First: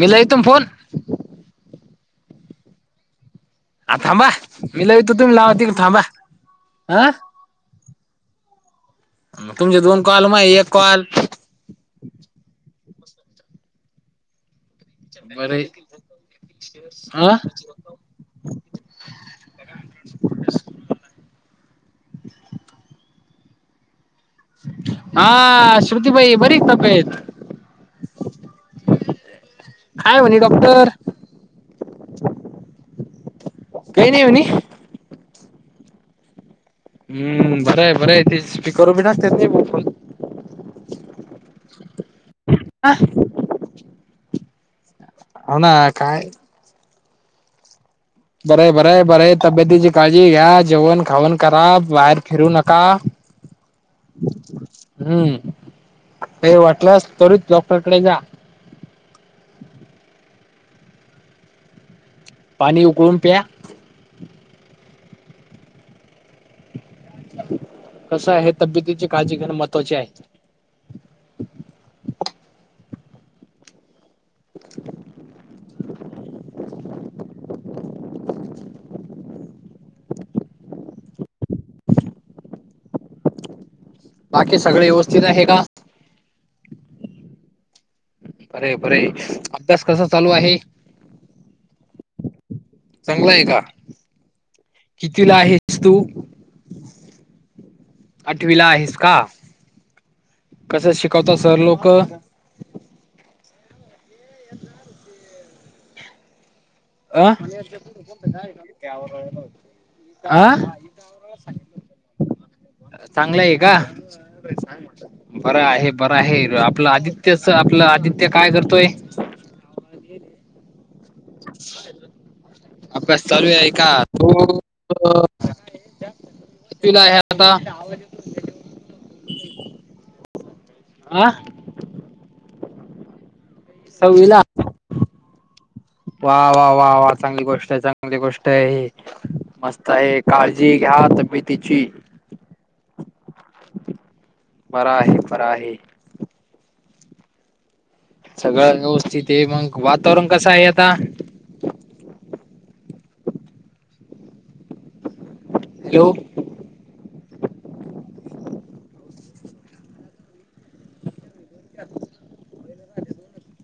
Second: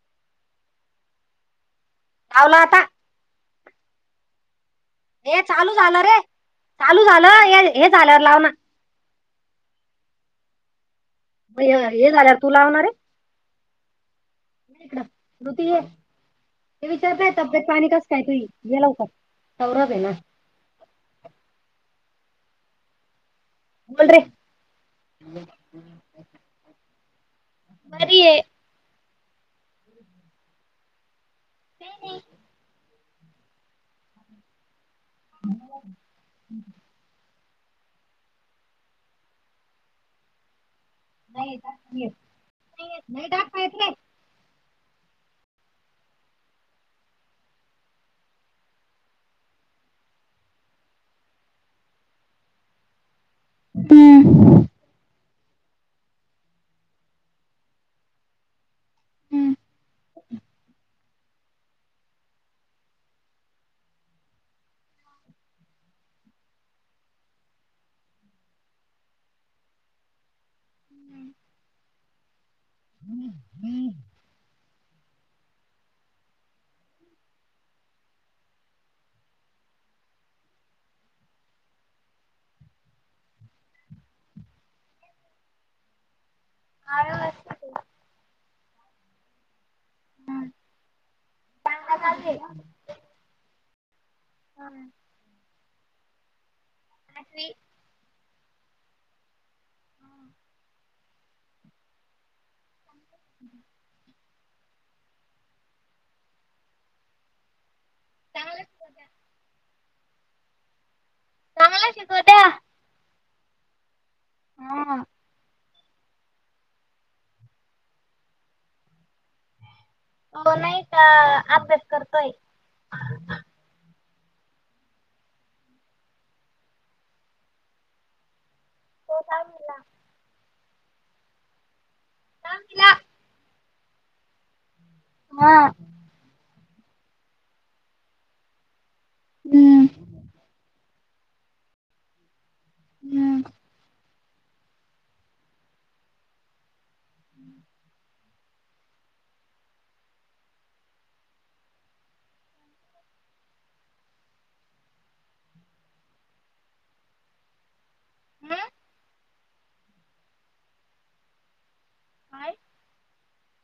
मी लई तुम फोन [unintelligible] लावला आता [unintelligible] आ थांबा [unintelligible] मीलाव तू [unintelligible] हे चालू झालं रे चालू झालं हे झालं लाव ना [unintelligible] तुमचे दोन कॉल माय एक कॉल. अ हे झाल्यावर तू लावणारे. नाही का बरे स्मृती या ते अ विचारतय तब्येत पाणी कसं काय तुझी. ये लवकर चौरब ये ना. बोल रे हा श्रुतीबाई बरी का तब्येत बरी ये. काय म्हणे डॉक्टर? काय नाही. काही नाही म्हणे. ह्. हम्म बरं आहे बरं आहे ते स्पीकर वर राहतंय मगं फोन नाहीे दाखवली ये, नाही दाखवत रे. होना काय. बरे बरे बरे तब्येतीची काळजी घ्या, जेवण खावन करा बाहेर फिरू नका. हम्म काही वाटलंस तरीच डॉक्टरकडे जा. पाणी उकळून प्या. कसं आहे तब्येतीची काळजी घेणं महत्त्वाची आहे. हम्म हम्म. [unintelligible] बाकी सगळे व्यवस्थित आहे का? आहे [unintelligible] बरे बरे अभ्यास कसा चालू आहे? चांगला चालू ये. चांगला आहे का, कितवीला आहेस तू? आठवी. आठवीला आहेस का. कस शिकवता सर लोक [unintelligible] [unintelligible] अ आ. चांगला शिकवता. चांगलं आहे का? हा बर आहे. बर आहे आपलं आदित्यच आपलं आदित्य काय करतोय. हो नाही का अभ्यास करतोय. ते आहे का. तो कितवीला आहे आता. तो दहावीला आ. सहावी ला. सहावीला. हा. वा वा वा वा चांगली गोष्ट आहे चांगली गोष्ट आहे हम्म मस्त आहे काळजी घ्या तब्येतीची हम्म बरा आहे, बरा आहे. [unintelligible] सगळं व्यवस्थित ये. मग वातावरण कसं आहे आता? येऊ. ज त बाईला काय झाले दोघ जण [unintelligible]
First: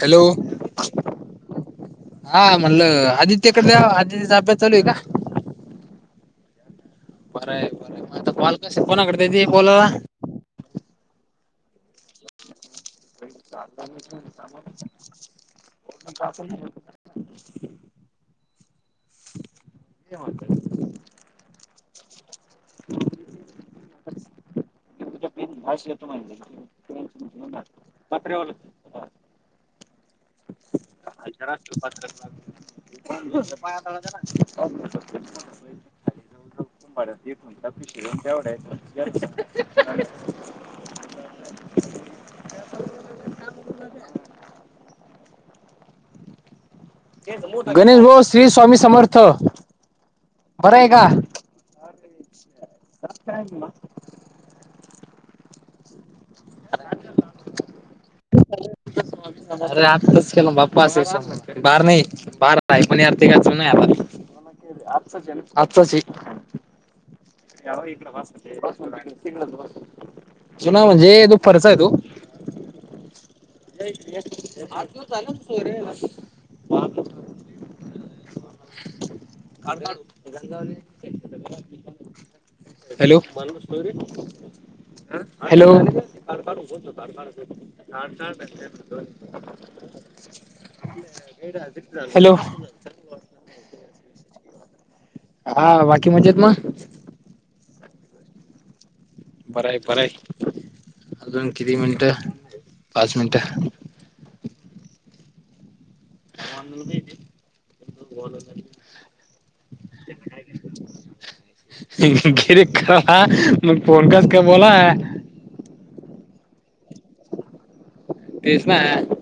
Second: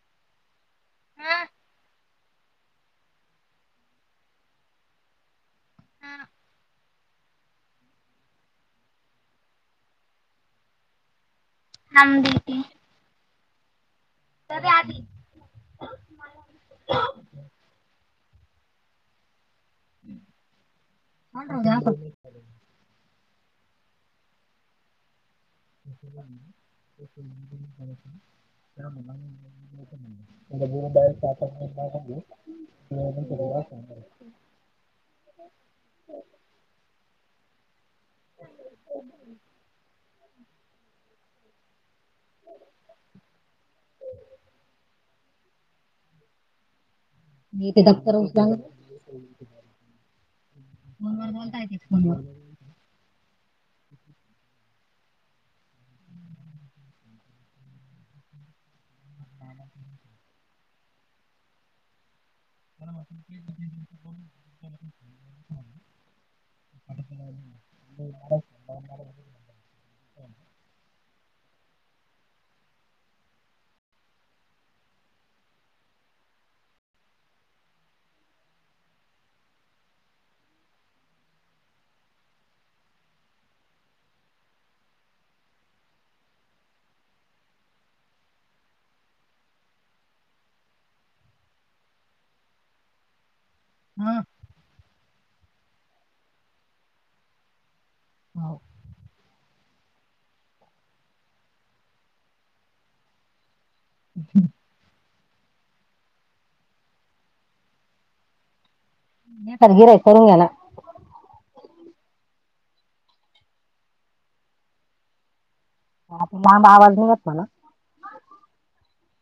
हॅलो. हा हा हा म्हणलं आदित्यकडे द्या आदित्यचा अभ्यास चालू आहे का? हां. बरं आहे बरं आहे मग आता कॉल कसे कोणाकडे देती हे कॉल थांब देती. आधी [inaudible] [unintelligible] [inaudible] [unintelligible] [unintelligible] [inaudible] [unintelligible] [inaudible] [unintelligible] [inaudible] [unintelligible] [inaudible] [unintelligible] [inaudible] [unintelligible] [unintelligible] [unintelligible] [inaudible] [unintelligible] मी [unintelligible] ते गणेश दप्तर भाऊ श्री उचलाल स्वामी समर्थ. [unintelligible] आहे का फोनवर बोलत आहेच की फोनवर [unintelligible] [unintelligible] [inaudible] [unintelligible] [inaudible] [unintelligible] [unintelligible] अरे आताच [unintelligible] बार नाही पार. [unintelligible] काही पण अर्थ घ्यायचं नाही आपण [unintelligible] आजचंच हे. [unintelligible] [unintelligible] चुना म्हणजे जो फर्च आहे तो. [unintelligible] [unintelligible] [unintelligible] [inaudible] [unintelligible] Hello [unintelligible] [unintelligible] hello [unintelligible] [unintelligible] [unintelligible] hello? [unintelligible] हां. [unintelligible] हां वा की म्हणजे दोन. [unintelligible] हो. [unintelligible] बरं आहे बरं आहे अजून किती मिनटं पाच मिनटं. [unintelligible] हम्म. [unintelligible] [inaudible] [unintelligible] [unintelligible] पळून गेला. [unintelligible] [unintelligible] मग फोन कस कर मला? [unintelligible] मला आवाज नाही येत मला. [unintelligible] तेच ना. [unintelligible]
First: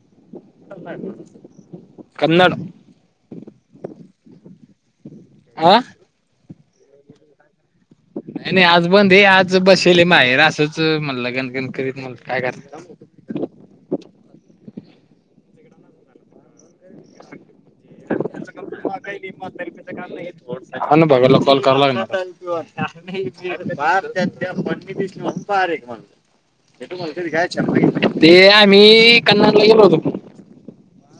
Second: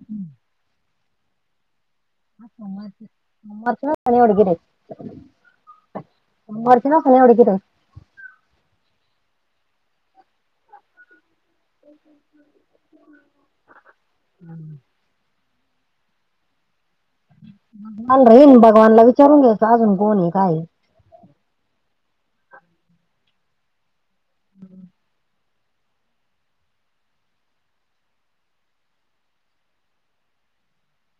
हम्म. [unintelligible] [inaudible] [unintelligible] [inaudible] [unintelligible] हां? [unintelligible] मरच ना खाल्या उडी घर [unintelligible] नाही नाही आज बंद हे आज बसले माहेर असंच म्हणलं गणगन करीत म्ह काय करराय [unintelligible] हम् [unintelligible] भगवान राहीन भगवानला विचारून घ्यायचं अजून कोणी काय [unintelligible] हां ना बघायला कॉल कराय लागणार [unintelligible] [unintelligible] वा रे वा [unintelligible] ते आम्ही [unintelligible] [unintelligible]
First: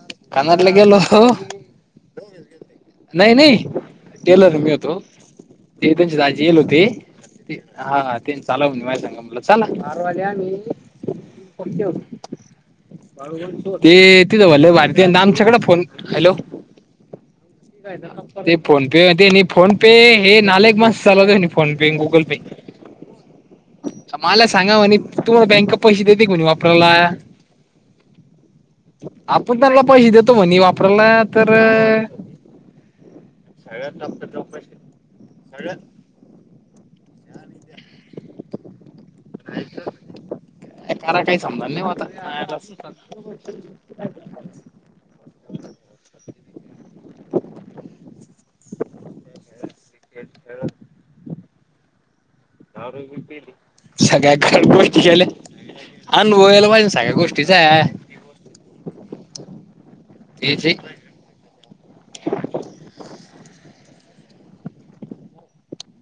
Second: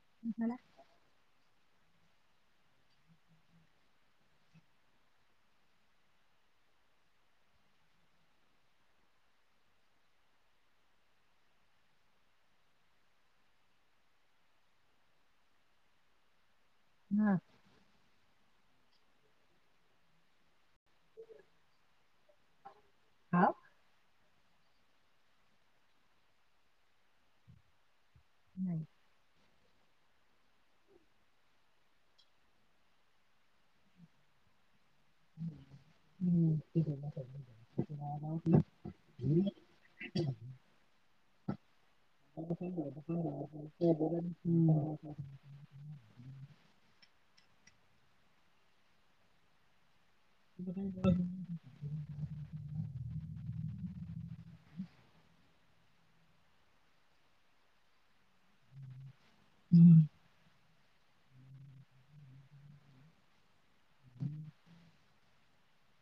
[unintelligible] [unintelligible] [unintelligible] नाही नाही टेलर मी होतो. [unintelligible] ते त्यांची [unintelligible] [unintelligible] ते हां हां ते [unintelligible] म्हणलं चला अरं [unintelligible] मी [unintelligible] ते त [unintelligible] आमच्याकडं फोन हॅलो [unintelligible] हा [unintelligible] हय [unintelligible] ते फोन पे, ते फोन पे हे नाले एक मास चालत आहे फोन पे, गुगल पे. हा. मला सांगा म्हणे. तु बँक पैसे देते कोणी वापरायला. आपण त्यानला पैसे देतो. म्हने वापरायला तर, सगळ्यात जास्त चौकशी सगळ्यात, हम. नाही कार काही समजा नाही होत आता बाबा. हम् ह. [unintelligible] सगळ्या काही गोष्टी झाले. अनुभवयला पाहिजे. सगळ्या गोष्टीचा हम्म [inaudible] हे जे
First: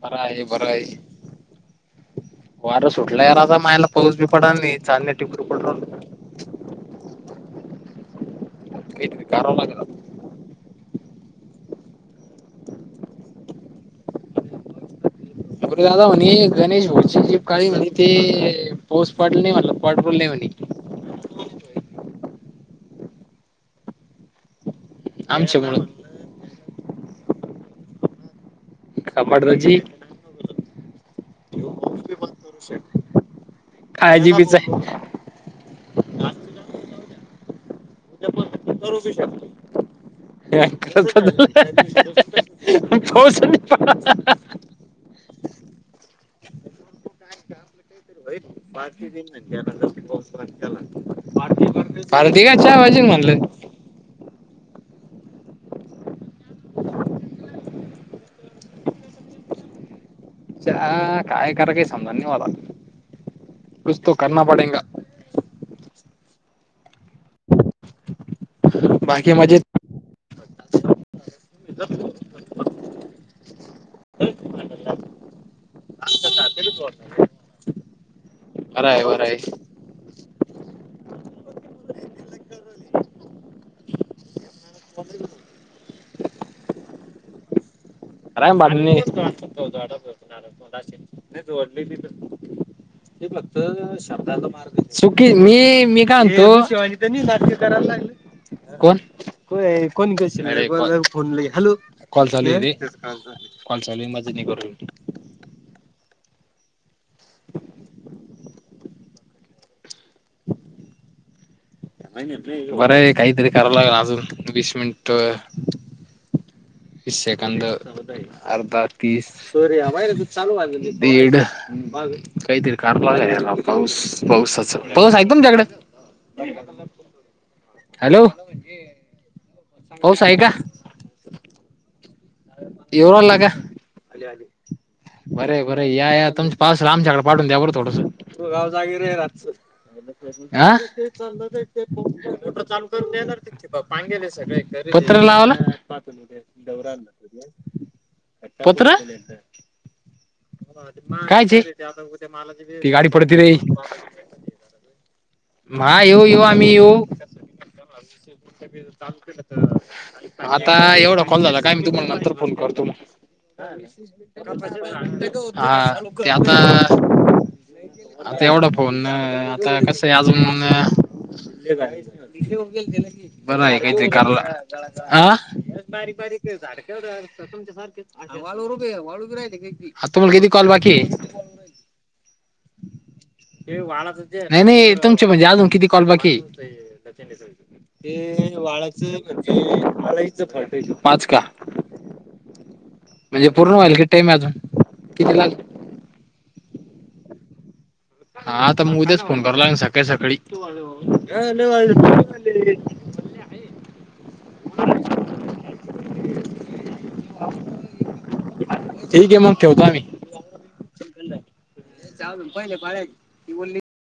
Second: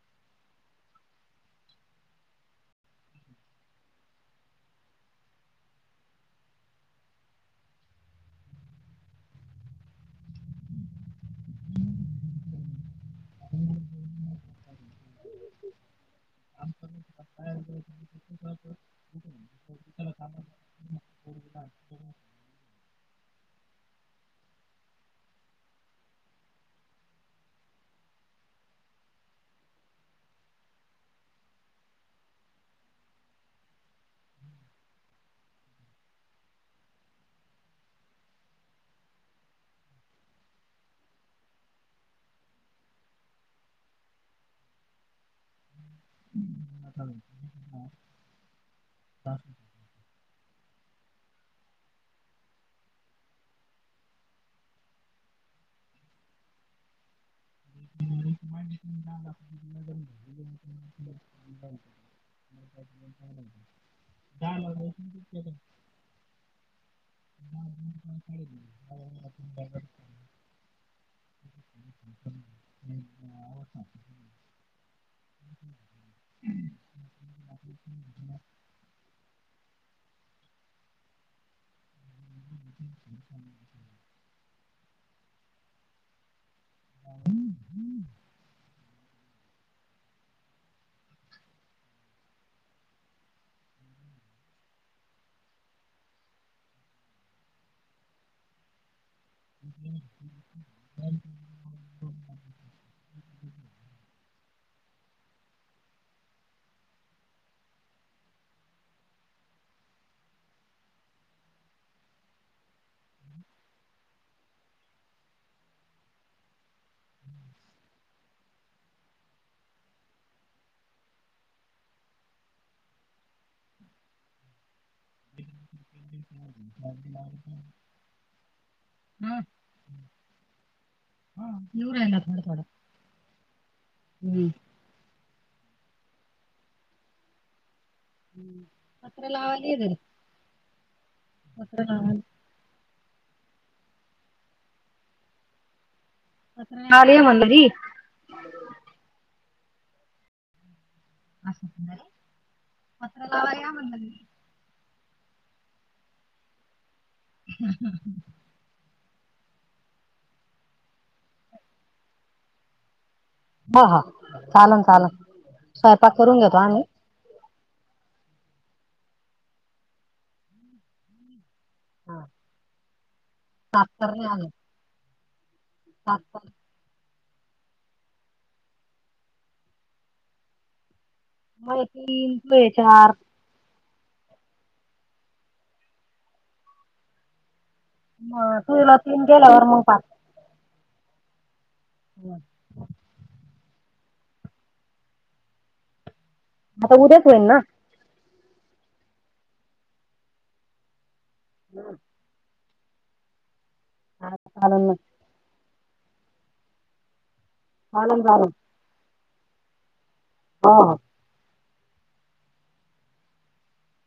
परा आहे. बरा आहे. वार सुटला या राजा मायला पाऊस बी पडाल नाही. चांले टिप पड. [inaudible] काही करावा लागेल. हम्. अरे दादा म्हणे गणेश भोची जी काळी म्हणते, पाऊसपाडलं नाही. म्हण पाठवल नाही. म्हणे, [inaudible] आमच्या म्हणून, काबाड रजी काळी जिभीच आहे. करू बी शकत. त खोस प [unintelligible] का आप काहीरी पाना जास् पा [unintelligible] पार्टी कशाला पाहिजे. म्हनलं, [inaudible] काय करायचं समजत नाही मला, कुछ तो करना पडेगा. ह [unintelligible] [inaudible] न [unintelligible] ह आव [unintelligible] ते वा [unintelligible] अरा आहे वर आहे. [inaudible] हम्म् हम्म्. रॅम भरलेली आहे. नाही जोडलेला आहे. [inaudible] ते, फक्तं शब्दाचा मार. चुकी मी मी का आणतो. कोण कोण? फोन हॅलो, कॉल चालू आहे. कॉल चालू आहे माझा नि कर हो. [inaudible] बरं आहे काहीतरी कराव लागेल. अजून वीस मिनिट तीस सेकंद, अर्धा तीस, तोवर बाय चालू दीड. मग काहीतरी काढतो बोलायला पाऊस-पावसाचं. पाऊस आहे का तुमच्याकडे? [inaudible] हॅलो. हा. पाऊस आहे का? हा, येवू राहीला आहे. थोडा-थोडा. येवू, राहीला का? हम्म्. बरंय-बरंय, या-या. तुमच्या पावसाला, आमच्याकडे पाठवून द्या बरं थोडसं. तू, गाव जागे रहा पत्र रातचं, लावायला ये घरी आ? पत्र लावायला मोटर चालू करून देणार ते पाणी [unintelligible] गेले सगळे. पत्रा लावला? पत्र नाही आले म्हणलं मी. पत्र. काय जी? असं म्हणलं रे. ती गाडी पत्र पडती रे. लावायला या म्हणलं री. माय येवू-येवू आम्ही येवू? आता, एवढा कॉल झाला काय मी, तुम्हाला नंतर फोन करतो मग. हा हा चालन चालन हा, स्वयंपाक ते करून आता घेतो आम्ही आता एवढा फोननं, आता कसं आहे अजून हा. बरं आहे का, ते साखर नाही कराला आम्ही आ खरच बारीक-बारीक साखर आहेत झाडं. तुमच्या सारखेच वाळूवर उभी आहे, वाळूवर उभी राहीली काय की? हा, तुम्हाला किती कॉल बाकी आहे? मला तीन, तूले चार. नाही-नाही, तुमचे म्हणजे अजून किती कॉल बाकी आहे? हे मग तुला वाळाचं तीन केल्यावर मग म्हणजे पाच मलाईचं फाटक आहे, पाच का? व्हयं. म्हणजे पूर्ण व्हायला किती टाईम आहे अजून? किती लाग आता उद्याच होईल ना? हा. आता मग, उद्याच फोन करावा लागल ना सकाळी-सकाळी. हा, चालंल मग. हा. चालेल चालेल. ठीक आहे मग ठेवतो आम्ही. हा हा. जाऊन पाहीले पाहीजे, ती बोलली.